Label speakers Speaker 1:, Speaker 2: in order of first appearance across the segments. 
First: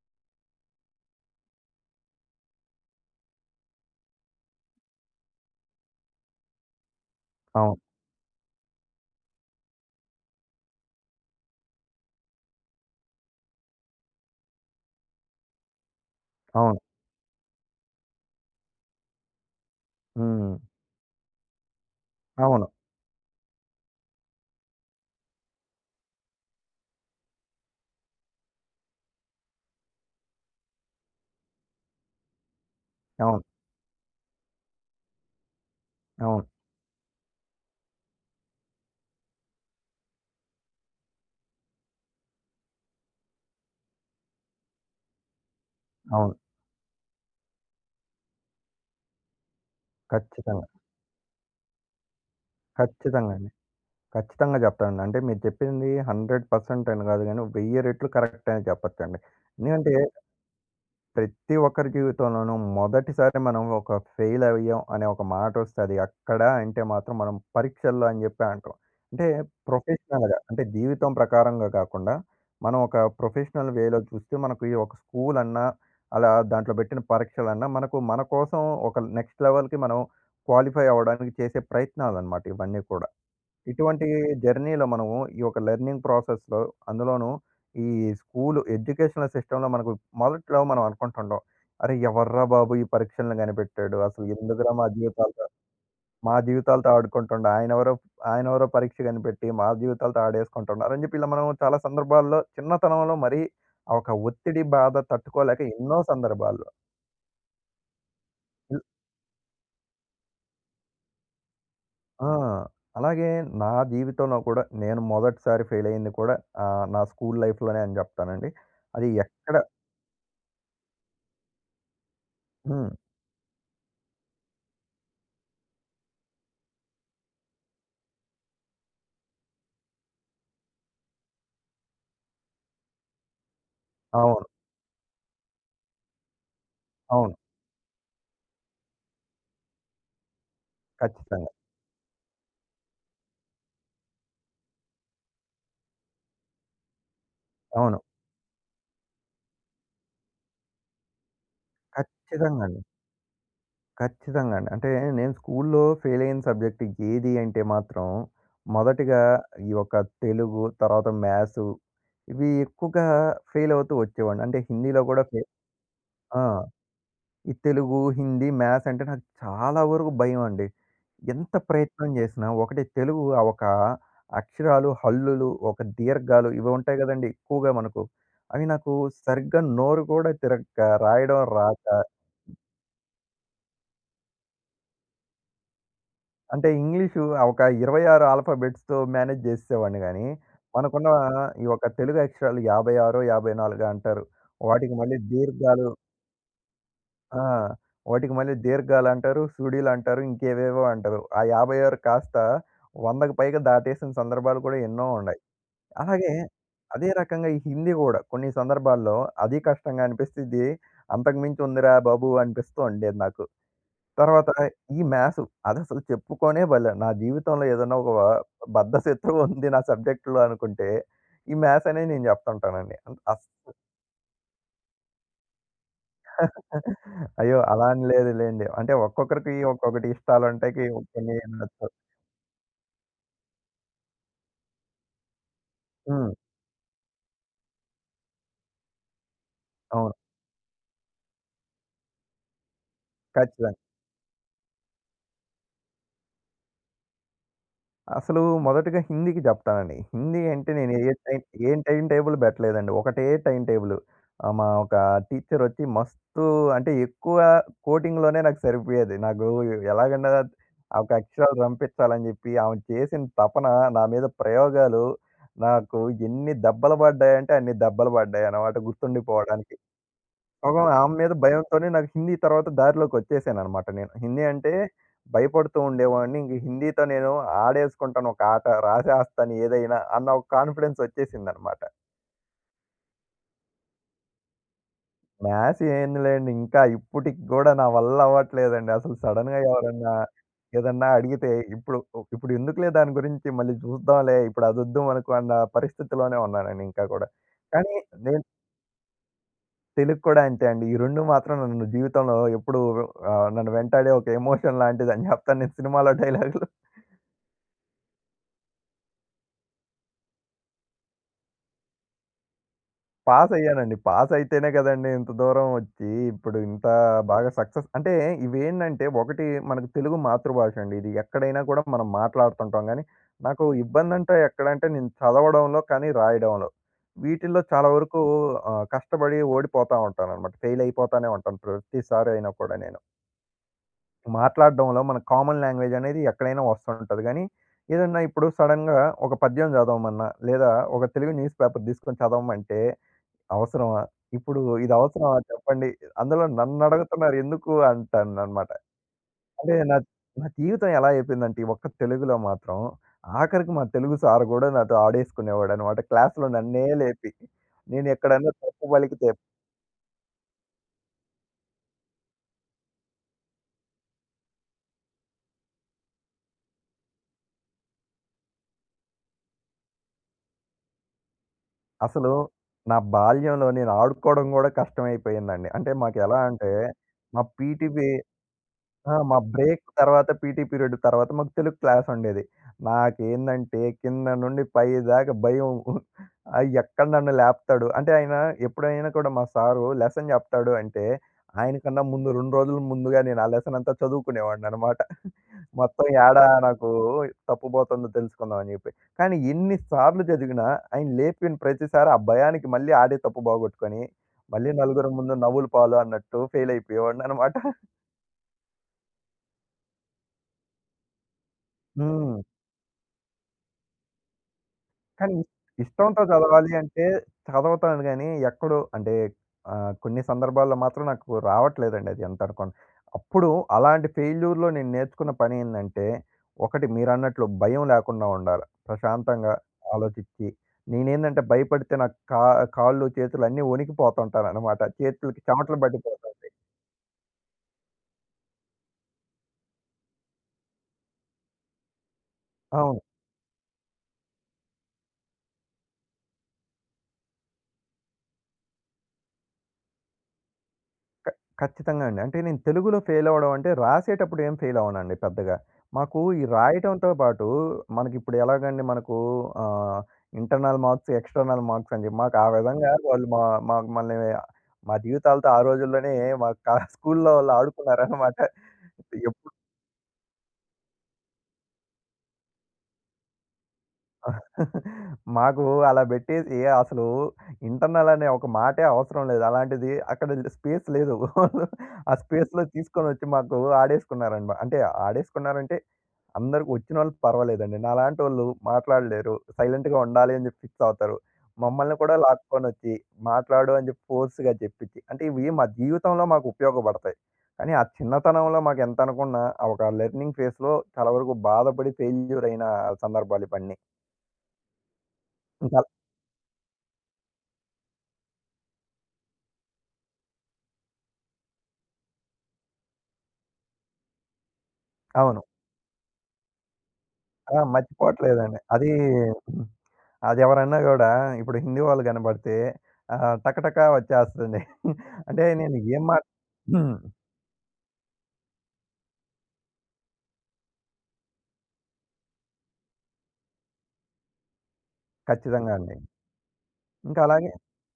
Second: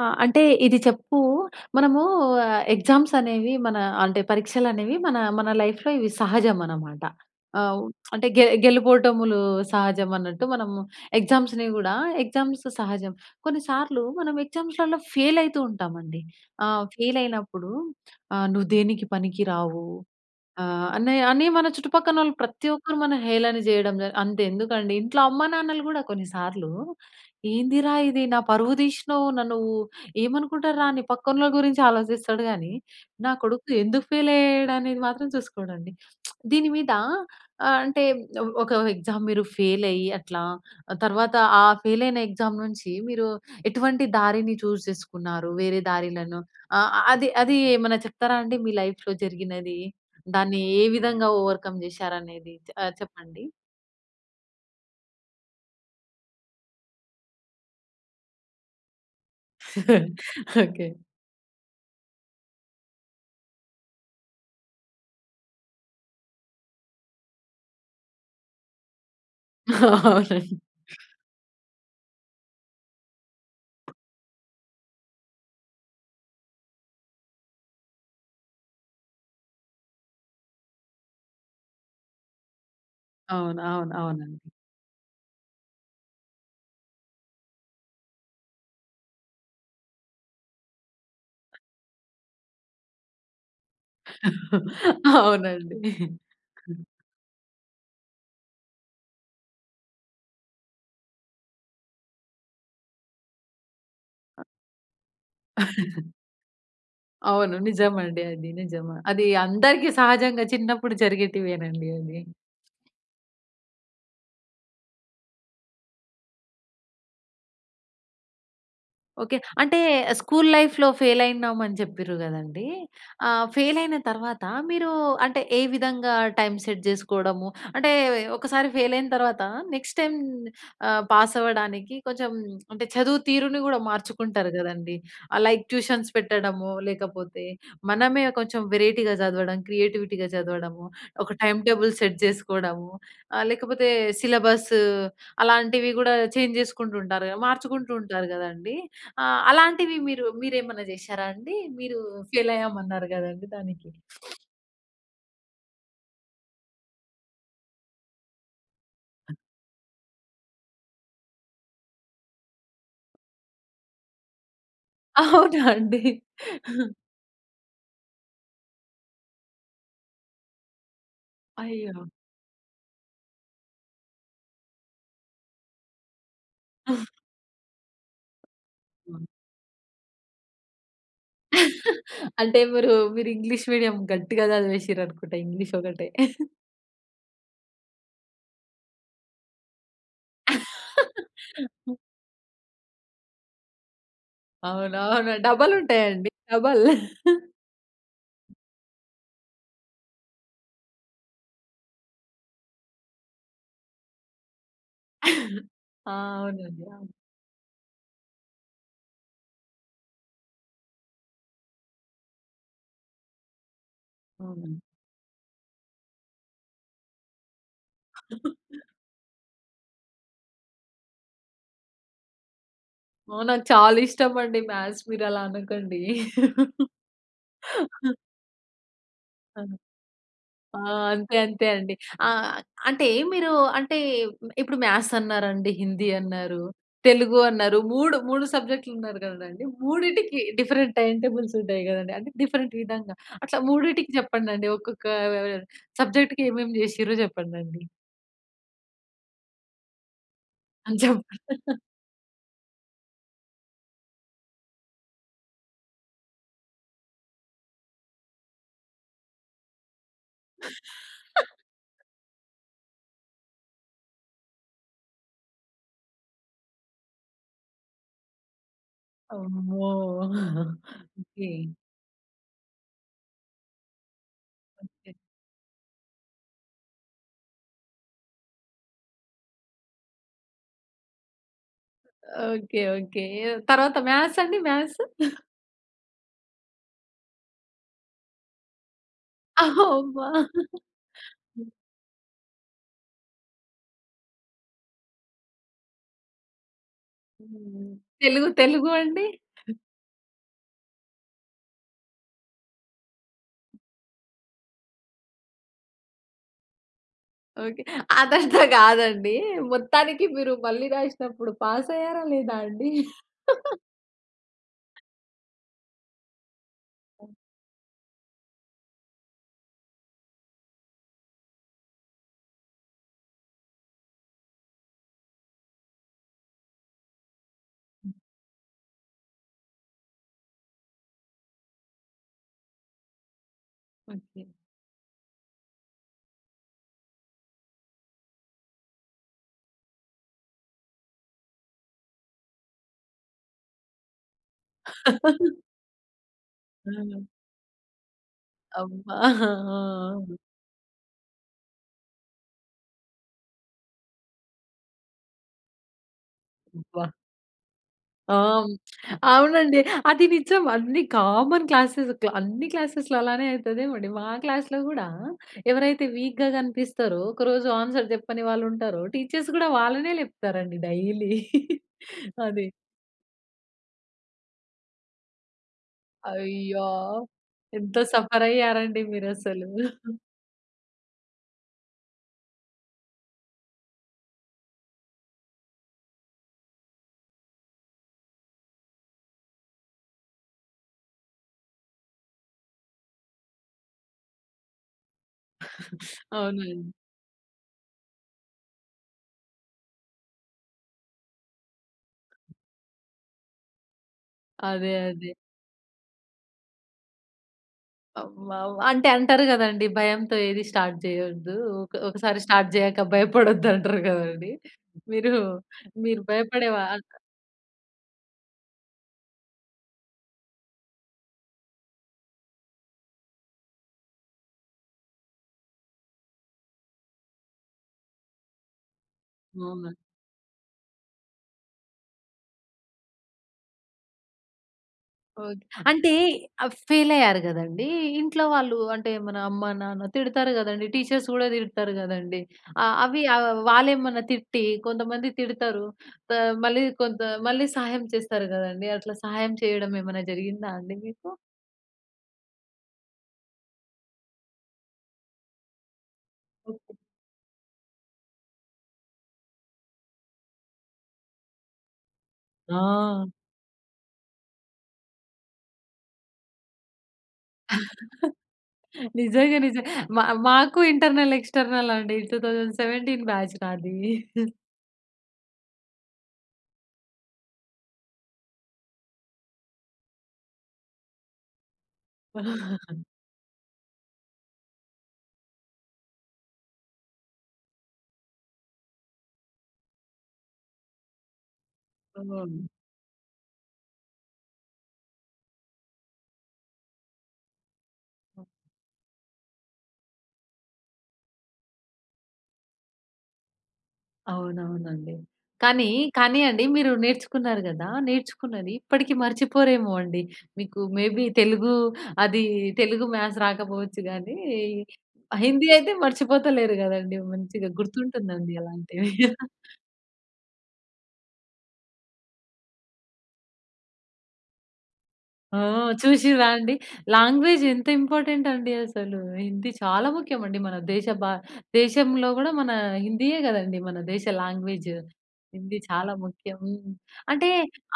Speaker 1: ఆ! అంటే ఇది చెప్పు, మనము ఆహ్, ఎగ్జామ్స్ అనేవి మన, అంటే పరీక్షలు అనేవి మన, మన లైఫ్‌లో ఇవి సహజం అనమాట.
Speaker 2: అవును.
Speaker 1: ఆహ్, అంటే గె గెలుపోటములు సహజం అన్నట్టు, మనము ఎగ్జామ్స్‌ని కూడా ఎగ్జామ్స్ సహజం. కొన్నిసార్లు మనం ఎగ్జామ్స్‌లలో ఫెయిల్ అవుతూ ఉంటామండి.
Speaker 2: అవును.
Speaker 1: ఆహ్, ఫెయిల్ అయినప్పుడు, "ఆహ్, నువ్వు దేనికి పనికి రావు"
Speaker 2: హ్మ్.
Speaker 1: ఆహ్, అని అని మన చుట్టుపక్కనోళ్ళు
Speaker 2: అవును.
Speaker 1: ప్రతి ఒక్కరు మన హేళన చేయడం, అంత ఎందుకండి ఇంట్లో అమ్మానాన్నలు కూడా కొన్నిసార్లు, "ఏందిరా ఇది? నా పరువు తీసినావు. నన్ను ఏమనుకుంటారు రా" అని పక్కనోళ్ళ గురించి ఆలోచిస్తాడు కానీ, "నా
Speaker 2: అవును.
Speaker 1: కొడుకు ఎందుకు ఫెయిల్ అయ్యాడు?" అనేది మాత్రం చూసుకోడండి.
Speaker 2: అవును.
Speaker 1: దీని మీద అంటే ఒక ఎగ్జామ్ మీరు ఫెయిల్ అయ్యి అట్లా, తర్వాత ఆ ఫెయిల్ అయిన ఎగ్జామ్ నుంచి మీరు ఎటువంటి దారిని చూస్ చేసుకున్నారు? వేరే
Speaker 2: అవును.
Speaker 1: దారిలను ఆహ్, అది అది ఏమన్నా చెప్తారా అండి మీ లైఫ్‌లో జరిగినది. దాన్ని
Speaker 2: ఖచ్చితంగా.
Speaker 1: ఏ విధంగా ఓవర్‌కమ్ చేశారనేది ఆహ్,
Speaker 2: ఖచ్చితంగా
Speaker 1: చెప్పండి.
Speaker 2: అండి. ఖచ్చితంగా చెప్తానండి. అంటే మీరు చెప్పింది 100% అని కాదు కానీ, 1000 రెట్లు కరెక్ట్ అని చెప్పొచ్చండి. ఎందుకంటే...
Speaker 1: ఓకే.
Speaker 2: ప్రతి ఒక్కరి జీవితంలోనూ మొదటిసారి మనం ఒక ఫెయిల్ అయ్యాం అనే ఒక మాట వస్తుంది. అక్కడ అంటే మాత్రం మనం పరీక్షల్లో అని చెప్పి అంటాం. అంటే ప్రొఫెషనల్‌గా,
Speaker 1: అవునండి.
Speaker 2: అంటే జీవితం ప్రకారంగా కాకుండా మనం ఒక ప్రొఫెషనల్ వేలో చూస్తే, మనకు ఒక స్కూల్ అన్నా, అలా దాంట్లో పెట్టిన పరీక్షలన్నా, మనకు మనకోసం ఒక నెక్స్ట్ లెవెల్‍‌కి మనం క్వాలిఫై అవ్వడానికి చేసే ప్రయత్నాలన్నమాట, ఇవన్నీ కూడా.
Speaker 1: అవును, అవును,
Speaker 2: ఇటువంటి
Speaker 1: అవునండి.
Speaker 2: జర్నీలో మనము ఈ యొక్క లెర్నింగ్ ప్రాసెస్‌లో, అందులోనూ ఈ స్కూల్ ఎడ్యుకేషనల్ సిస్టమ్‌లో మనకు మొదట్లో మనం అనుకుంటుంటాం. "అరె! ఎవర్రా బాబు ఈ పరీక్షలను కనిపెట్టాడు? అసలు ఎందుకురా మా జీవితాలు
Speaker 1: అవునండి.
Speaker 2: మా జీవితాలతో ఆడుకుంటుండు. ఆయనెవరో, ఆయనెవరో పరీక్ష కనిపెట్టి మా జీవితాలతో ఆడేస్కుంటుండు" అని చెప్పి, ఇలా మనం చాలా సందర్భాల్లో చిన్నతనంలో మరి ఒక ఒత్తిడి బాధ తట్టుకోలేక, ఎన్నో సందర్భాల్లో.
Speaker 1: అవును. నిజమండి అది. నిజమా. అది అందరికి సహజంగా చిన్నప్పుడు జరిగేటివేనండి అది.
Speaker 2: ఆహ్, అలాగే నా జీవితంలో కూడా నేను మొదటిసారి ఫెయిల్ అయ్యింది కూడా ఆహ్, నా స్కూల్ లైఫ్‌లోనే అని జెప్తానండి. అది
Speaker 1: ఓకే.
Speaker 2: ఎక్కడ
Speaker 1: అంటే, స్కూల్ లైఫ్‌లో ఫెయిల్ అయినమని చెప్పిర్రు కదండీ.
Speaker 2: హ్మ్.
Speaker 1: ఆహ్, ఫెయిల్ అయిన తర్వాత మీరు అంటే, ఏ విధంగా టైమ్ సెట్ జేసుకోవడము, అంటే ఒకసారి ఫెయిల్ అయిన తర్వాత నెక్స్ట్ టైమ్ ఆహ్, పాస్ అవ్వడానికి కొంచెం అంటే చదువు తీరుని గూడా
Speaker 2: అవును.
Speaker 1: మార్చుకుంటారు గదండీ. లైక్ ట్యూషన్స్ పెట్టడము,
Speaker 2: అవును.
Speaker 1: లేకపోతే మనమే కొంచెం వెరైటీగా జదవడం, క్రియేటివిటీగా చదవడము, ఒక
Speaker 2: ఖచ్చితంగా.
Speaker 1: టైమ్ టేబుల్ సెట్ జేసుకోడము, ఆహ్, లేకపోతే సిలబస్ అలాంటివి గూడా చేంజ్ జేసుకుంటూ ఉంటారుగా మార్చుకుంటూ
Speaker 2: అవును.
Speaker 1: ఉంటారు గదండీ. ఆహ్, అలాంటివి మీరు మీరేమన్నా జేషారా అండి? మీరు ఫెయిల్
Speaker 2: ఖచ్చితంగా అండి.
Speaker 1: అయ్యామన్నారు గదండీ దానికి.
Speaker 2: ఖచ్చితంగా అండి. అంటే నేను స్కూల్‌లో ఫెయిల్ అయిన సబ్జెక్ట్ ఏది అంటే మాత్రం, మొదటిగా ఈ యొక్క తెలుగు, తర్వాత మ్యాథ్స్ ఇవి ఎక్కువగా ఫెయిల్ అవుతూ వచ్చేవాడిని. అంటే హిందీలో గూడా ఫె
Speaker 1: అవునా! అండి.
Speaker 2: ఆ! ఈ తెలుగు, హిందీ, మ్యాథ్స్ అంటే, నాకు చాలా వరకు భయమండి. ఎంత
Speaker 1: అయ్యో!
Speaker 2: ప్రయత్నం జేసినా ఒకటి తెలుగు ఆహ్, ఒక అక్షరాలు, హల్లులు, ఒక దీర్ఘాలు ఇవి ఉంటాయి గదండీ, ఎక్కువగా మనకు. అవి నాకు
Speaker 1: హ్మ్.
Speaker 2: సరిగ్గా నోరు గూడా తిరగక్క, రాయడం రాక
Speaker 1: అంటే మీరు మీరు ఇంగ్లీష్ మీడియం గట్టిగా చదివేసిర్రు అనుకుంట ఇంగ్లీష్ ఒకటే.
Speaker 2: అంటే ఇంగ్లీషు ఆ ఒక 26 ఆల్ఫాబెట్స్‌తో మేనేజ్ జేస్సేవాడిని గాని, మనకున్న ఆహ్, ఈ యొక్క తెలుగు అక్షరాలు యాభై ఆరో, యాభైనాలుగో అంటారు. వాటికి మళ్ళీ
Speaker 1: అవునవును. డబల్
Speaker 2: దీర్ఘాలు
Speaker 1: ఉంటాయండి డబల్.
Speaker 2: ఆహ్, వాటికి మళ్ళీ దీర్ఘాలు అంటారు, సుడీలు అంటారు ఇంకేవేవో అంటారు. ఆ 56 కాస్త 100కు పైగా దాటేసిన సందర్భాలు కూడా ఎన్నో ఉన్నాయి.
Speaker 1: ఆ!
Speaker 2: అలాగే
Speaker 1: అవునండి.
Speaker 2: అదే
Speaker 1: అవును.
Speaker 2: రకంగా ఈ హిందీ గూడా, కొన్ని సందర్భాల్లో అది కష్టంగా అనిపిస్తది. అంతకు మించి ఉందిరా బాబు అనిపిస్తూ ఉండేది నాకు. తర్వాత
Speaker 1: అవును.
Speaker 2: ఈ మ్యాథ్స్. అదసలు చెప్పుకొనే బలే నా జీవితంలో ఏదన్నా ఒక బద్ధశత్రువు ఉంది నా సబ్జెక్ట్‌లో అనుకుంటే ఈ మ్యాథ్స్ అనేది నేను చెప్తంటానండి.
Speaker 1: అవును.
Speaker 2: అస్స్
Speaker 1: నాకు చాలా ఇష్టం అండి మాథ్స్ మీరు అలా అనకండి.
Speaker 2: అయ్యో! అలా అని లేదు లెండి. అంటే ఒక్కొక్కరికి
Speaker 1: ఆ!
Speaker 2: ఒక్కొక్కటి ఇష్టాలుంటాకి
Speaker 1: అంతే
Speaker 2: ఒపీనియన్‌లు
Speaker 1: అంతే
Speaker 2: వుండచ్చు.
Speaker 1: అండి ఆహ్, అంటే మీరు అంటే, ఇప్పుడు మ్యాథ్స్ అన్నారండి. హిందీ
Speaker 2: హ్మ్.
Speaker 1: అన్నారు. తెలుగు అన్నారు. మూడు మూడు సబ్జెక్ట్‌లు అన్నారు గదండి.
Speaker 2: అవును.
Speaker 1: మూడింటికి డిఫరెంట్ టైమ్ టేబుల్స్ ఉంటాయి గదండీ, అంటే డిఫరెంట్ విధంగా, అట్లా
Speaker 2: ఖచ్చితంగా.
Speaker 1: మూడిటికి చెప్పండండి. ఒక్కొక్క ఆహ్, సబ్జెక్ట్‌కి ఏమేమి జేసిర్రో చెప్పండండి.
Speaker 2: అసలు మొదటిగా హిందీకి జెప్తానండి. హిందీ అంటే,
Speaker 1: ఆ!
Speaker 2: నేను ఏ టైమ్
Speaker 1: చెప్పండి.
Speaker 2: ఏ టైమ్ టేబుల్ బెట్టలేదండి. ఒకటే టైమ్ టేబుల్ ఆహ్, మా ఒక టీచరోచ్చి మస్తు అంటే ఎక్కువ కోటింగ్‌లోనే నాకు సరిపోయేది. నాకు ఎలాగన్నా ఒక అక్షరాలు రంపిచ్చాలని జెప్పి, ఆమె చేసిన తపన నా మీద ప్రయోగాలు నాకు ఎన్ని దెబ్బలు పడ్డాయంటే, అన్ని దెబ్బలు పడ్డాయన్నమాట గుర్తుండిపోవడానికి.
Speaker 1: అమ్మో!
Speaker 2: పాపం ఆమె మీద
Speaker 1: ఓకే.
Speaker 2: భయంతోనే నాకు హిందీ తర్వాత దారిలోకి వచ్చేసానన్నమాట నేను. హిందీ అంటే
Speaker 1: ఓకే.
Speaker 2: భయపడుతూ ఉండేవాడిని ఇంగ హిందీతో నేను ఆడేసుకుంటాను ఒక ఆట. రాసేస్తాను ఏదైనా అన్న ఒక కాన్ఫిడెన్స్ వచ్చేసిందన్నమాట.
Speaker 1: ఓకే. ఓకే. తరువాత మాథ్స్ అండి మాథ్స్.
Speaker 2: మాథ్స్ ఏందిలేండి. ఇంకా ఇప్పటికి గూడా, నా వల్ల అవ్వట్లేదండి అసలు సడెన్‌గా ఎవరన్నా,
Speaker 1: అమ్మా!
Speaker 2: ఏదన్నా అడిగితే
Speaker 1: హ్మ్.
Speaker 2: ఇప్పుడు, ఒ ఇప్పుడు ఎందుకులే దాని గురించి మళ్ళీ జూద్దాంలే. ఇప్పుడు అదొద్దు మనకు అన్న పరిస్థితిలోనే ఉన్నానండి ఇంకా గూడా.
Speaker 1: హ్మ్.
Speaker 2: కానీ నేను
Speaker 1: తెలుగు, తెలుగు అండి.
Speaker 2: తెలుగు కూడా అంతే అండి. ఈ 2 మాత్రం నన్ను జీవితంలో ఎప్పుడు వ ఆహ్, నన్ను వెంటాడే ఒక ఎమోషన్ లాంటిదని జెప్తాను నేను సినిమాలో డైలాగ్‌లు.
Speaker 1: ఓకె. అదంతా కాదండి. మొత్తానికి మీరు మళ్ళీ రాసినప్పుడు పాస్ అయ్యారా లేదా అండి?
Speaker 2: పాస్ అయ్యానండి. పాస్ అయితేనే కదండీ! ఇంత దూరం వచ్చి ఇప్పుడు ఇంత బాగా సక్సెస్ అంటే, ఇవి ఏంటంటే ఒకటి మనకు తెలుగు మాతృభాష అండి. ఇది ఎక్కడైనా కూడా మనం మాట్లాడుతుంటాం కానీ, నాకు ఇబ్బంది అంటే ఎక్కడ అంటే నేను చదవడంలో, కానీ రాయడంలో. వీటిల్లో చాలా వరకు ఆహ్, కష్టపడి ఓడిపోతా ఉంటాననమాట. ఫెయిల్ అయిపోతానే ఉంటాను. ప్రతిసారి అయినా కూడా నేను.
Speaker 1: ఓకె.
Speaker 2: మాట్లాడడంలో మన కామన్ లాంగ్వేజ్ అనేది ఎక్కడైనా వస్తంటది. కానీ ఏదన్నా ఇప్పుడు సడెన్‌గా ఒక పద్యం చదవమన్నా, లేదా ఒక తెలుగు న్యూస్ పేపర్ తీసుకొని చదవమంటే, అవసరమా ఇప్పుడు ఇది అవసరమా చెప్పండి. అందులో నన్ను
Speaker 1: హ్మ్.
Speaker 2: అడుగుతున్నారు ఎందుకు అంటాను అనమాట.
Speaker 1: అబ్బా!
Speaker 2: అంటే నా
Speaker 1: ఆ!
Speaker 2: నా జీవితం ఎలా అయిపోయిందంటే, ఈ ఒక్క తెలుగులో మాత్రం, ఆఖరికి మా తెలుగు సార్ కూడా నాతో ఆడేసుకునేవాడనమాట. క్లాస్‌లో నన్నే
Speaker 1: అబ్బా!
Speaker 2: లేపి. నేను
Speaker 1: ఆ!
Speaker 2: ఎక్కడైనా తప్పు పలికితే
Speaker 1: అవునండి. అది నిజం అన్ని కామన్ క్లాసెస్ క్లా అన్ని క్లాసెస్‌లో అలానే అవుతదేమో అండి. మా క్లాస్‌లో కూడా ఎవరైతే వీక్‌గా కనిపిస్తారో, ఒకరోజు ఆన్సర్ చెప్పని వాళ్ళు ఉంటారో, టీచర్స్ కూడా వాళ్ళనే లేప్తారండి డైలీ.
Speaker 2: అసలు
Speaker 1: అది.
Speaker 2: నా బాల్యంలో నేను ఆడుకోవడం కూడా కష్టమైపోయిందండి. అంటే మాకు ఎలా అంటే
Speaker 1: అయ్యో!
Speaker 2: మా పీటీ
Speaker 1: ఎంత
Speaker 2: పి
Speaker 1: సఫర్ అయ్యారండి
Speaker 2: ఆ! మా
Speaker 1: మీరసలు.
Speaker 2: బ్రేక్ తర్వాత పీటీ పీరియడు తర్వాత, మాకు తెలుగు క్లాస్ ఉండేది. నాకేందంటే కింద నుండి పైదాకా భయం. ఆహ్, ఎక్కడ నన్ను లేపుతాడు. అంటే ఆయన ఎప్పుడైనా కూడా మా సారు లెసన్ చెప్తాడు అంటే, ఆయన కన్నా ముందు 2 రోజుల ముందుగా నేను ఆ లెసన్ అంతా చదువుకునేవాడిని అనమాట. మొత్తం ఏడా నాకు
Speaker 1: అవునండి.
Speaker 2: తప్పు పోతుందో తెలుసుకుందాం అని జెప్పి. కానీ ఎన్ని సార్లు చదివినా, ఆయన లేపిన ప్రతిసారి ఆ భయానికి మళ్ళీ ఆడే తప్పు బోగొట్టుకొని, మళ్ళీ
Speaker 1: అదే
Speaker 2: నలుగురు
Speaker 1: అదే.
Speaker 2: ముందు నవ్వులు పాలు అన్నట్టు. ఫెయిల్ అయిపోయేవాడిని అనమాట.
Speaker 1: ఆహ్, వా వా అంటే అంటారు కదండీ! భయంతో ఏది స్టార్ట్ చేయొద్దు. ఒక ఒకసారి
Speaker 2: హ్మ్.
Speaker 1: స్టార్ట్ జేయాక భయపడొద్దు అంటారు కదండీ! మీరు
Speaker 2: కానీ
Speaker 1: మీరు
Speaker 2: ఇష్టంతో చదవాలి
Speaker 1: భయపడేవారా?
Speaker 2: అంటే, చదువుతాను కానీ. ఎక్కడో అంటే, ఆహ్, కొన్ని సందర్భాల్లో మాత్రం నాకు రావట్లేదండి అది ఎంత అనుకున్న. అప్పుడు అలాంటి ఫెయిల్యూర్‌లో, నేను నేర్చుకున్న పనేందంటే ఒకటి మీరన్నట్లు భయం లేకుండా ఉండాల. ప్రశాంతంగా,
Speaker 1: అవును.
Speaker 2: ఆలోచించి. నేనేందంటే భయపడితే నాకు క కాళ్ళు చేతులు అన్నీ వణికిపోతుంటానన్నమాట. చేతులకి
Speaker 1: ఓకే.
Speaker 2: చమటలు
Speaker 1: అంటే
Speaker 2: పట్టిపోతుంటాయి.
Speaker 1: ఆహ్, ఫెయిల్ అయ్యారు కదండీ! ఇంట్లో వాళ్ళు అంటే, మన అమ్మ-నాన్న తిడతారు కదండీ. టీచర్స్ కూడా తిడతారు కదండీ. ఆహ్,
Speaker 2: అవును.
Speaker 1: అవ్వి ఆహ్, వాళ్ళేమన్నా తిట్టి కొంతమంది తిడతారు. త మళ్ళీ కొంత మళ్ళీ సహాయం చేస్తారు కదండీ! అట్లా సహాయం చేయడం ఏమన్నా జరిగిందా అండి
Speaker 2: క
Speaker 1: మీకు?
Speaker 2: ఖచ్చితంగా అండి. అంటే నేను తెలుగులో ఫెయిలవ్వడం అంటే రాసేటప్పుడు ఏం ఫెయిల్ అవనండి పెద్దగా. మాకు ఈ
Speaker 1: ఓకే.
Speaker 2: రాయడంతో పాటు, మనకి ఇప్పుడు ఎలాగండి మనకు ఆహ్, ఇంటర్నల్ మార్క్స్, ఎక్స్‌టర్నల్ మార్క్స్ అని చెప్పి. మాకు ఆ విధంగా
Speaker 1: ఆ!
Speaker 2: వాళ్ళు మా మాకు మమ్మల్ని మా జీవితాలతో ఆ రోజుల్లోనే మా క స్కూల్‌లో వాళ్ళు ఆడుకున్నారన్నమాట. ఎప్పుడు
Speaker 1: నిజంగా. నిజ మ మాకు ఇంటర్నల్, ఎక్స్‌టర్నల్ అండి 2017 నాది.
Speaker 2: మాకు అలా బెట్టేసి, అసలు ఇంటర్నల్ అనే ఒక మాటే అవసరం లేదు. అలాంటిది, అక్కడ స్పేస్ లేదు. ఆ స్పేస్‌లో తీసుకొనొచ్చి మాకు ఆడేసుకున్నారండి. అంటే ఆడేసుకున్నారంటే, అందరికి వచ్చినోళ్ళు పర్వాలేదండి. నాలాంటోళ్ళు మాట్లాడలేరు. సైలెంట్‌గా ఉండాలి అని చెప్పి ఫిక్స్ అవుతారు. మమ్మల్ని కూడా
Speaker 1: హ్మ్.
Speaker 2: లాక్కొనొచ్చి, మాట్లాడు అని చెప్పి, ఫోర్స్‌గా చెప్పిచ్చి అంటే ఇవి మా జీవితంలో మాకు ఉపయోగపడతాయి. కానీ ఆ చిన్నతనంలో మాకు ఎంతనుకున్నా ఆహ్, ఒక లెర్నింగ్ ఫేస్‍లో చాలా వరకు బాధపడి. ఫెయిల్యూర్ అయిన సందర్భాలు ఇవన్నీ.
Speaker 1: అవునవునండి.
Speaker 2: ఇంకా
Speaker 1: కానీ, కానీ అండి, మీరు నేర్చుకున్నారు గదా! నేర్చుకున్నది ఇప్పటికి మర్చిపోరేమో అండి. మీకు మే బీ తెలుగు, అది తెలుగు, మ్యాథ్స్ రాకపోవచ్చు గానీ, ఆహ్,
Speaker 2: అవును.
Speaker 1: హిందీ అయితే మర్చిపోతలేరు గదండీ!
Speaker 2: ఆ!
Speaker 1: మంచిగా గుర్తుంటుందండి
Speaker 2: మర్చిపోవట్లేదండి. అది
Speaker 1: అలాంటివి.
Speaker 2: అదెవరన్నా కూడా, ఇప్పుడు హిందీ వాళ్ళు కనబడితే, ఆహ్, టకటకా వచ్చేస్తుంది అంటే,
Speaker 1: ఆ!
Speaker 2: నేను ఏం మాట్
Speaker 1: చూసిన్రాండి? లాంగ్వేజ్ ఎంత ఇంపార్టెంటండి అసలు. హిందీ చాలా ముఖ్యమండి. మన దేశ భా దేశంలో కూడా మన హిందీయే కదండీ! మన దేశ లాంగ్వేజ్.
Speaker 2: ఖచ్చితంగా
Speaker 1: హిందీ
Speaker 2: అండి.
Speaker 1: చాలా ముఖ్యం. హ్మ్.
Speaker 2: ఇంక
Speaker 1: అంటే
Speaker 2: అలాగే.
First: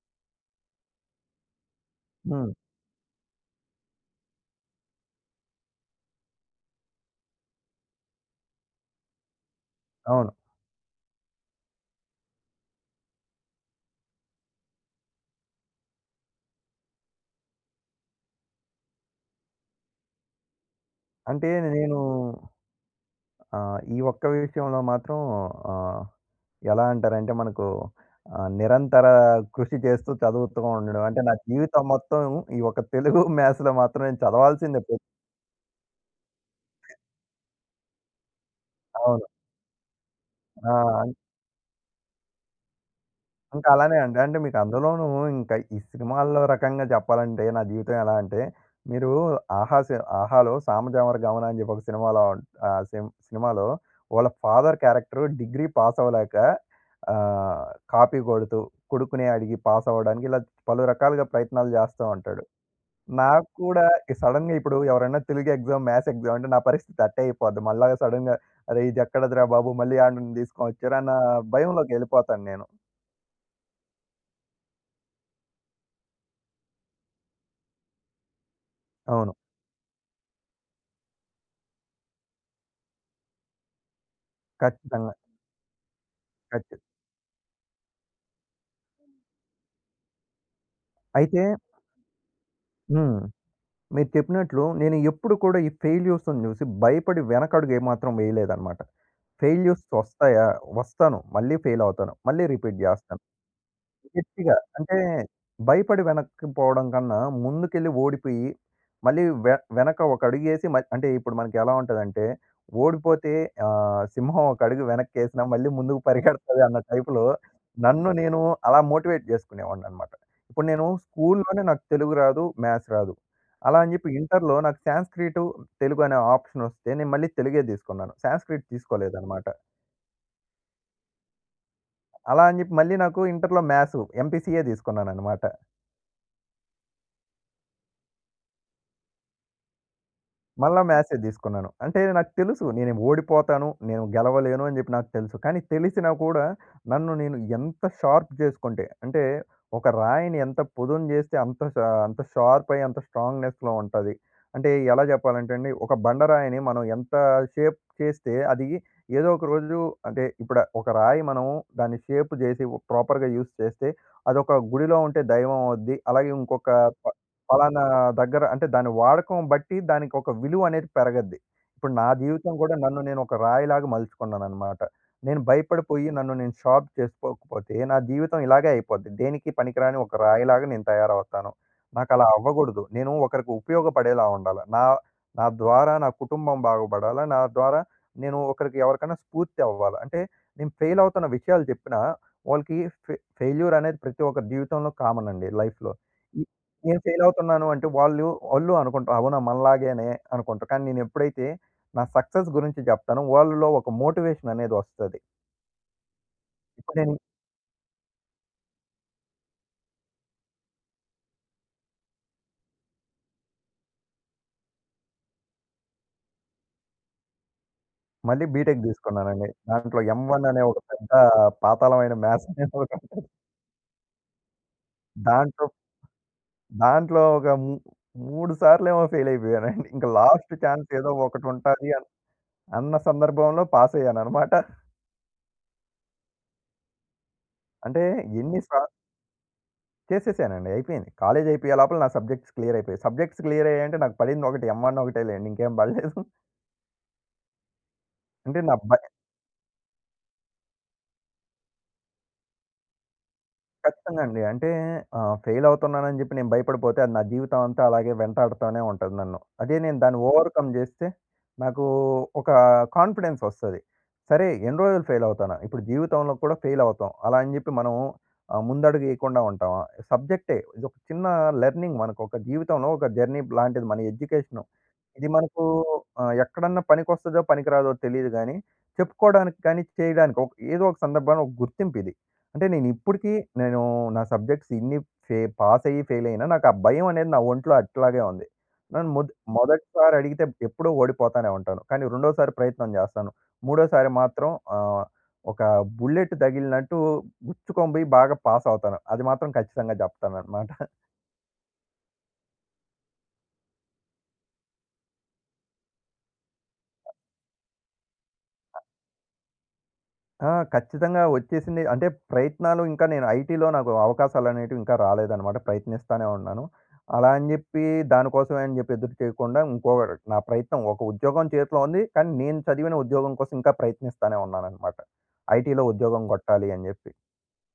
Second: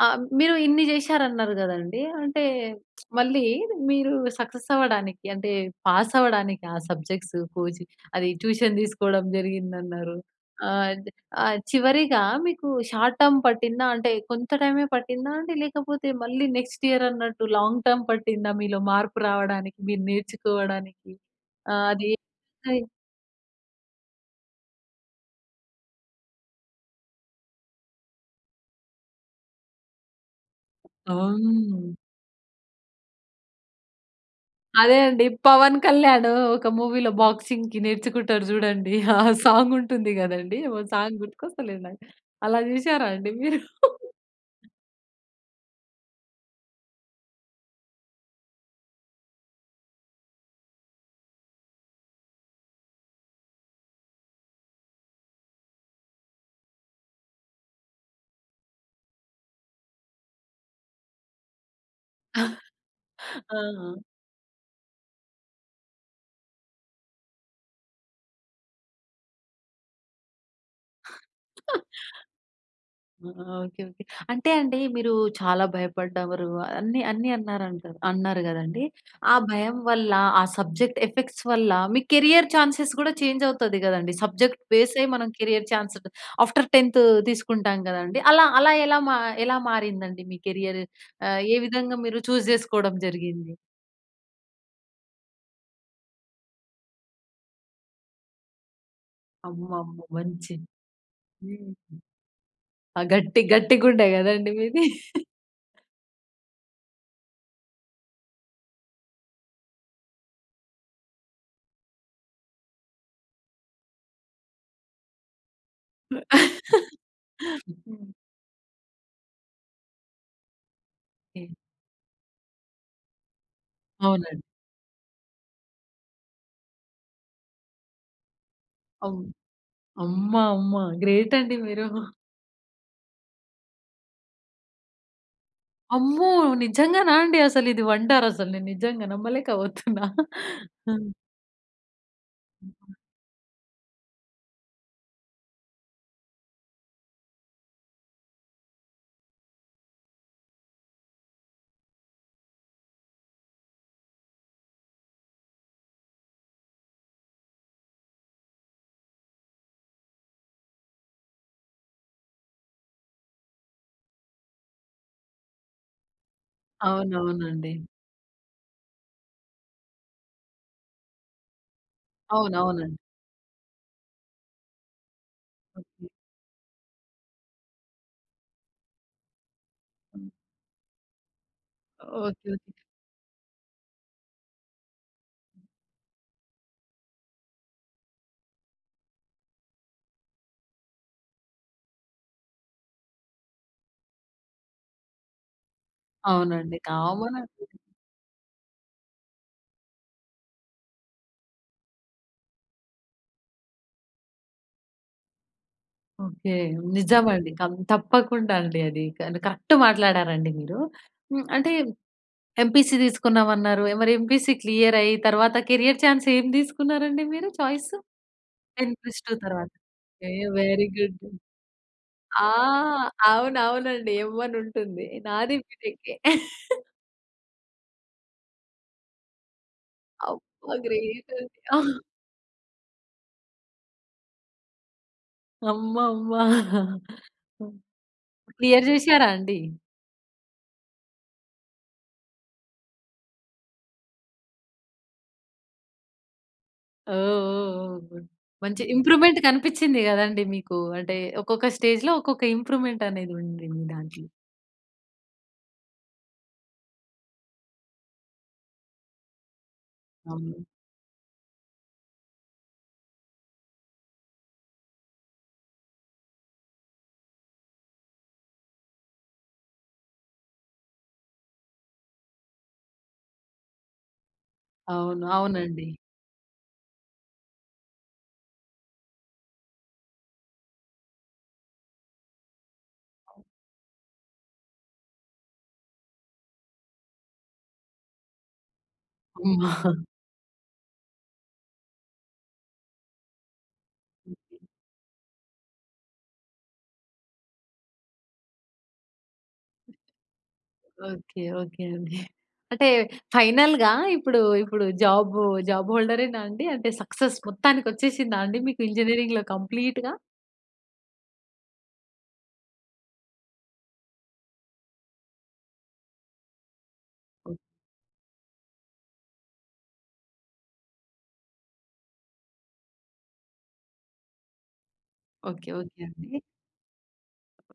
Speaker 1: ఆహ్, మీరు ఇన్ని చేశారన్నరు కదండీ! అంటే,
Speaker 2: హ్మ్.
Speaker 1: మళ్ళీ, మీరు సక్సెస్ అవ్వడానికి, అంటే, పాసవడానికి ఆ సబ్జెక్ట్సు కోచి అది ట్యూషన్ దీసుకోడం జరిగిందన్నారు.
Speaker 2: అవును.
Speaker 1: ఆహ్, అది ఆహ్, చివరిగా మీకు షార్ట్ టర్మ్ పట్టిందా, అంటే కొంత టైమే పట్టిందా అండి? లేకపోతే మళ్ళీ నెక్స్ట్ ఇయర్ అన్నట్టు లాంగ్ టర్మ్ పట్టిందా మీలో మార్పు రావడానికి? మీరు నేర్చుకోవడానికి?
Speaker 2: అంటే, నె
Speaker 1: ఆ!
Speaker 2: నేనూ
Speaker 1: అది ఏ టై
Speaker 2: ఆహ్, ఈ ఒక్క విషయంలో మాత్రం, ఆహ్, ఎలా అంటరంటే, మనకు ఆహ్, నిరంతర కృషి చేస్తూ చదువుతూ ఉండడం. అంటే, నా జీవితం
Speaker 1: అవును.
Speaker 2: మొత్తం ఈ ఒక తెలుగు, మ్యాథ్స్‌లో మాత్రం నేను చదవాల్సిందే.
Speaker 1: అదే
Speaker 2: పెత్
Speaker 1: అండి. 'పవన్ కళ్యాణ్' ఒక మూవీలో బాక్సింగ్‌కి నేర్చుకుంటాడు చూడండి. ఆ
Speaker 2: అవును.
Speaker 1: సాంగ్ ఉంటుంది కదండీ! ఓన్
Speaker 2: ఆ!
Speaker 1: సాంగ్ గుర్తుకొస్తలేదు నాకు. అలా జూసారా అండి మీరు?
Speaker 2: ఇంక అలానే అండి. అంటే, మీకు అందులోనూ, ఇంక ఈ సినిమాల్లో రకంగా చెప్పాలంటే, నా జీవితం ఎలా అంటే, మీరు ఆహా సి 'ఆహా'లో, 'సామాజవర‌గమన' అని జెప్పి ఒక సినిమాలో ఉం ఆ సిం సినిమాలో, వాళ్ళ ఫాదర్ క్యారెక్టరు డిగ్రీ పాసవలేక, ఆహ్, కాపీ కొడుతూ, కొడుకుని అడిగి పాసవడానికి ఇలాగ పలు రకాలుగా ప్రయత్నాలు జేస్తా ఉంటాడు.
Speaker 1: ఆ!
Speaker 2: నాకు కూడా
Speaker 1: ఆ!
Speaker 2: ఇ సడెన్‌గా ఇప్పుడు ఎవరైనా తెలుగు ఎగ్జామ్, మ్యాథ్స్ ఎగ్జామ్ అంటే నా పరిస్థితి అట్టే అయిపోద్ది. మల్లాగ సడెన్‌గ అరేయ్! ఇదెక్కడదిరా బాబు! మళ్ళీ ఆయనను దీసుకొని వచ్చారన్నా భయంలోకెళ్ళిపోతాను నేను.
Speaker 1: ఆ! Okay, okay. అంటే అండి, మీరు చాలా భయపడ్డారు అన్ని అన్నీ అన్నారంటరు. అన్నారు గదండీ!
Speaker 2: అవును.
Speaker 1: ఆ భయం వల్ల, ఆ సబ్జెక్ట్ ఎఫెక్ట్స్ వల్ల, మీ కెరీర్ ఛాన్సెస్ కూడా ఛేంజ్ అవుతది కదండీ. సబ్జెక్ట్ బేసే
Speaker 2: ఖచ్చితంగా.
Speaker 1: మనం కెరీర్ ఛాన్స్ త్ ఆఫ్టర్
Speaker 2: ఖచ్చి
Speaker 1: టెన్తు తీసుకుంటాం కదండీ! అలా, అలా ఎలా మా ఎలా మారిందండి మీ కెరియర్?
Speaker 2: అయితే
Speaker 1: ఆహ్, ఏ విధంగా మీరు ఛూస్ జేసుకోడం
Speaker 2: హ్మ్.
Speaker 1: జరిగింది?
Speaker 2: మీరు చెప్పినట్లు, నేను ఎప్పుడు కూడా, ఈ ఫెయిల్యూర్స్‌ని జూసి, భయపడి వెనకడుగేమాత్రం వేయలేదనమాట. ఫెయిల్యూర్స్‌
Speaker 1: అమ్మమ్మ!
Speaker 2: వస్తాయా?
Speaker 1: మంచిద్
Speaker 2: వస్తాను. మళ్ళీ
Speaker 1: హ్మ్.
Speaker 2: ఫెయిలవుతాను. మళ్ళీ రిపీట్
Speaker 1: ఆ!
Speaker 2: జేస్తాను.
Speaker 1: గట్టి, గట్టి గుండె కదండి
Speaker 2: గట్టిగా
Speaker 1: మీది!
Speaker 2: అంటే, భయపడి వెనక్కి పోవడం కన్నా, ముందుకెళ్ళి ఓడిపోయి, మళ్ళీ వె వెనక ఒక అడుగేసి, మయ్ అంటే, ఇప్పుడు మనకెలా ఉంటదంటే, ఓడిపోతే ఆహ్, సింహం ఒక అడుగు వెనక్కేసినా, మళ్ళీ ముందుకు
Speaker 1: హ్మ్.
Speaker 2: పరిగెడతది అన్న టైపులో,
Speaker 1: హ్మ్.
Speaker 2: నన్ను నేను అలా మోటివేట్ జేసుకునేవాడిననమాట. ఇప్పుడు నేను
Speaker 1: కే
Speaker 2: స్కూల్‍లోనే నాకు తెలుగు రాదు, మ్యాథ్స్ రాదు. అలా అని జెప్పి
Speaker 1: అవునండి.
Speaker 2: ఇంటర్‍లో నాకు శాన్స్క్రీటు, తెలుగు అనే ఆప్షన్ వస్తే నేను మళ్ళీ తెలుగే దీసుకున్నాను. శాన్స్క్రీట్
Speaker 1: అవును.
Speaker 2: తీసుకోలేదనమాట.
Speaker 1: అమ్మ! అమ్మ! గ్రేట్ అండి మీరు.
Speaker 2: అలా అని జెప్పి, మళ్ళీ నాకు ఇంటర్‌లో మ్యాసు. ఎంపీసీయే తీసుకున్నాననమాట.
Speaker 1: అమ్మో! నిజంగానా అండి అసలు ఇది వండర్. అసలు నేను నిజంగా నమ్మలేక పోతున్నా.
Speaker 2: మళ్ళా
Speaker 1: హ్మ్.
Speaker 2: మ్యాథ్సే తీసుకున్నాను. అంటే నాకు తెలుసు, నే‌నే ఓడిపోతాను, నేను గెలవలేను అని చెప్పి నాకు తెలుసు. కానీ, తెలిసినా కూడా, నన్ను నేను ఎంత షార్ప్ చేసుకుంటే, అంటే ఒక రాయిని ఎంత పొదును చేస్తే అంత ష అంత షార్ప్ అయ్యి అంత స్ట్రాంగ్‌నెస్‌లో ఉంటది. అంటే ఎలా చెప్పాలంటే అండి ఒక బండరాయిని, మనం ఎంత షేప్ చేస్తే అది ఏదో ఒక రోజు అంటే, ఇప్పుడు ఒక రాయి మనం దాన్ని షేప్ చేసి, ఒక ప్రాపర్‌గా యూజ్ చేస్తే అదొక గుడిలో ఉంటే దైవం అవుద్ది. అలాగే, ఇంకొక ప
Speaker 1: అవునవునండి.
Speaker 2: పలానా దగ్గర అంటే దాని వాడకం బట్టి దానికి ఒక విలువ అనేది పెరగద్ది. ఇప్పుడు నా జీవితం కూడా,
Speaker 1: అవునవునండి.
Speaker 2: నన్ను నేను ఒక రాయిలాగా మలుచుకున్నాననమాట. నేను
Speaker 1: ఓకె.
Speaker 2: భయపడిపోయి నన్ను నేను షార్ప్ చేసుకోకపోతే, నా జీవితం ఇలాగే అయిపోద్ది. దేనికి పనికిరాని ఒక రాయిలాగా నేను తయారవుతాను. నాకలా
Speaker 1: ఓకే. ఓకే.
Speaker 2: అవ్వకూడదు. నేను ఒకరికి ఉపయోగపడేలా ఉండాల. నా నా ద్వారా నా కుటుంబం బాగుపడాలా, నా ద్వారా నేను ఒకరికి ఎవరికైనా స్ఫూర్తి అవ్వాల. అంటే, నేను ఫెయిల్ అవుతున్న విషయాలు చెప్పినా వాళ్ళకి ఫె ఫెయిల్యూర్ అనేది ప్రతి ఒక్కరి జీవితంలో కామన్ అండి లైఫ్‌లో. ఈ
Speaker 1: అవునండి.
Speaker 2: నేను ఫెయిల్
Speaker 1: కామన్
Speaker 2: అవుతున్నాను
Speaker 1: అది.
Speaker 2: అంటే వాళ్ళు వాళ్ళు అనుకుంటారు అవునా మనలాగేనే అనుకుంటారు. కానీ, నేనెప్పుడైతే నా సక్సెస్ గురించి చెప్తానో, వాళ్ళలో ఒక మోటివేషన్ అనేది వస్తది.
Speaker 1: ఓకే.
Speaker 2: నేను
Speaker 1: నిజం అండి. కం తప్పకుండా అండి అది కానీ కరెక్ట్ మాట్లాడారండి మీరు. హ్మ్. అంటే ఎంపీసీ తీసుకున్నాం అన్నారు మరి ఎంపీసీ క్లియర్ అయ్యి తర్వాత కెరియర్ చాన్స్ ఏం తీసుకున్నారండి మీరు చాయిసు?
Speaker 2: మళ్ళీ బీటెక్
Speaker 1: 10+2
Speaker 2: తీసుకున్నానండి.
Speaker 1: తర్వాత.
Speaker 2: దాంట్లో ఎమ్
Speaker 1: ఎ
Speaker 2: వన్ అనే ఒక
Speaker 1: వెరీ
Speaker 2: పెద్ద
Speaker 1: గుడ్.
Speaker 2: పాతాళమైన
Speaker 1: ఆ!
Speaker 2: మాథ్స్ అనే ఒకటుంటది
Speaker 1: అవును అవునండి ఎమ్ వన్ ఉంటుంది. నాది
Speaker 2: దాంట్లో,
Speaker 1: బీటెక్కే.
Speaker 2: దాంట్లో ఒక మూ 3 సార్లు ఏమో ఫెయిల్ అయిపోయానండి. ఇంకా లాస్ట్
Speaker 1: అబ్బా!
Speaker 2: ఛాన్స్ ఏదో
Speaker 1: గ్రేట్ అది.
Speaker 2: ఒకటుంటది అన్ అన్న సందర్భంలో పాస్ అయ్యానన్నమాట.
Speaker 1: అమ్మమ్మ! హ్మ్
Speaker 2: అంటే ఎన్ని
Speaker 1: క్లియర్
Speaker 2: సార్
Speaker 1: చేసారా అండి?
Speaker 2: చేసేసానండి అయిపోయింది. కాలేజ్ అయిపోయే లోపల నా సబ్జెక్ట్స్ క్లియర్ అయిపోయాయి. సబ్జెక్ట్స్ క్లియర్ అయ్యాయి అంటే నాకు పడింది ఒకటే ఎమ్ వన్ ఒకటే లెండి ఇంకేం బడలేదు.
Speaker 1: ఓహ్! ఓహ్! ఓహ్! గుడ్.
Speaker 2: అంటే నా
Speaker 1: మంచి
Speaker 2: భయ్
Speaker 1: ఇంప్రూవ్‌మెంట్ కనిపించింది గదండీ మీకు? అంటే ఒక్కొక్క స్టేజ్‌లో ఒక్కొక్క ఇంప్రూవ్‌మెంట్ అనేది ఉంది మీ
Speaker 2: ఖచ్చితంగా
Speaker 1: దాంట్లో.
Speaker 2: అండి. అంటే ఆహ్, ఫెయిల్ అవుతున్నానని చెప్పి నేను భయపడిపోతే అది నా జీవితం అంతా అలాగే వెంటాడుతూనే ఉంటది నన్ను. అదే నేను దాన్ని
Speaker 1: అవును.
Speaker 2: ఓవర్‌కమ్ జేస్తే, నాకు ఒక కాన్ఫిడెన్స్ వస్తది. సరే ఎన్ని రోజులు ఫెయిల్ అవుతాన? ఇప్పుడు జీవితంలో కూడా ఫెయిల్ అవుతాం, అలా అని జెప్పి మనం ఆహ్, ముందడుగు ఏయకుండా ఉంటామా? సబ్జెక్టే. ఇదొక చిన్న లెర్నింగ్ మనకొక జీవితంలో ఒక జర్నీబ్ లాంటిది మన ఎడ్యుకేషన్.
Speaker 1: అవును.
Speaker 2: ఇది మనకు
Speaker 1: అవునండి.
Speaker 2: ఆహ్, ఎక్కడన్నా పనికొస్తదో పనికి రాదో తెలీదు గాని చెప్పుకోడానికి కానీ చేయడానికి ఓక్ ఏదో ఒక సందర్భంలో ఒక గుర్తింపిది. అంటే నేను ఇప్పటికి నేను నా సబ్జెక్ట్స్ ఇన్ని ఫే పాస్ అయ్యి ఫెయిల్ అయినా నాకు ఆ భయం అనేది నా ఒంట్లో అట్లాగే ఉంది. నన్ను మొద్
Speaker 1: హ్మ్.
Speaker 2: మొదటిసారి అడిగితే ఎప్పుడో ఓడిపోతానే ఉంటాను. కానీ రెండోసారి ప్రయత్నం జేస్తాను. మూడోసారి మాత్రం ఆహ్, ఒక బుల్లెట్ తగిలినట్టు గుచ్చుకొని బోయి బాగా పాస్ అవుతాను. అది మాత్రం ఖచ్చితంగా చెప్తానన్నమాట.
Speaker 1: ఓకే. ఓకే అండి. అంటే ఫైనల్‌గా ఇప్పుడు, ఇప్పుడు జాబ్ జాబ్ హోల్డర్ ఏనా అండి? అంటే సక్సెస్ మొత్తానికి ఒచ్చేసిందా అండి మీకు ఇంజినీరింగ్‌లో కంప్లీట్‌గా?
Speaker 2: ఆ! ఖచ్చితంగా వచ్చేసింది అంటే ప్రయత్నాలు ఇంకా నేను ఐటీలో నాకు అవకాశాలు అనేటివి ఇంకా రాలేదన్నమాట ప్రయత్నిస్తానే ఉన్నాను. అలా అని
Speaker 1: గుడ్
Speaker 2: జెప్పి దానికోసమే అని జెప్పి ఎదురు చేయకుండా ఇంకోరు నా ప్రయత్నం ఒక ఉద్యోగం చేతిలో ఉంది కానీ నేను చదివిన ఉద్యోగం కోసం ఇంకా ప్రయత్నిస్తానే ఉన్నానన్నమాట
Speaker 1: ఓకే.
Speaker 2: ఐటీలో
Speaker 1: ఓకే
Speaker 2: ఉద్యోగం
Speaker 1: అండి.
Speaker 2: గొట్టాలి అని జెప్పి.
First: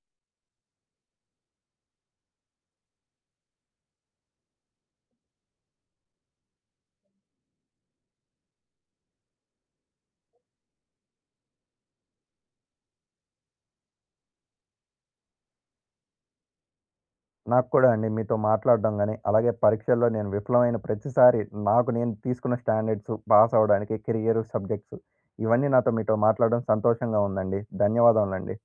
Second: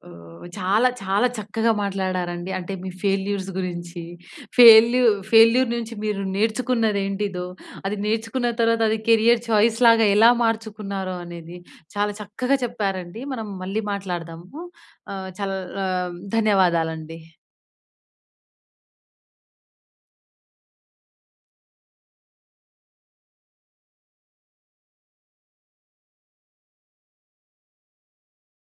Speaker 1: ఓహ్! చాలా, చాలా చక్కగా మాట్లాడారండి. అంటే మీ ఫెయిల్యూర్స్ గురించి, ఫెయిల్యూ ఫెయిల్యూర్ నుంచి మీరు నేర్చుకున్నది ఏంటిదో, అది నేర్చుకున్న తర్వాత అది కెరియర్ చాయిస్ లాగా ఎలా మార్చుకున్నారో అనేది చాలా చక్కగా చెప్పారండి. మనం మళ్ళీ మాట్లాడదాము ఆహ్, చల్ ఆహ్, ధన్యవాదాలండి.
Speaker 2: నాకు కూడా అండి మీతో మాట్లాడడం గాని అలాగే పరీక్షల్లో నేను విఫలమైన ప్రతిసారి నాకు నేను తీసుకున్న స్టాండర్డ్సు పాస్ అవ్వడానికి కెరియర్ సబ్జెక్టు ఇవన్నీ నాతో మీతో మాట్లాడడం సంతోషంగా ఉందండి. ధన్యవాదములండి.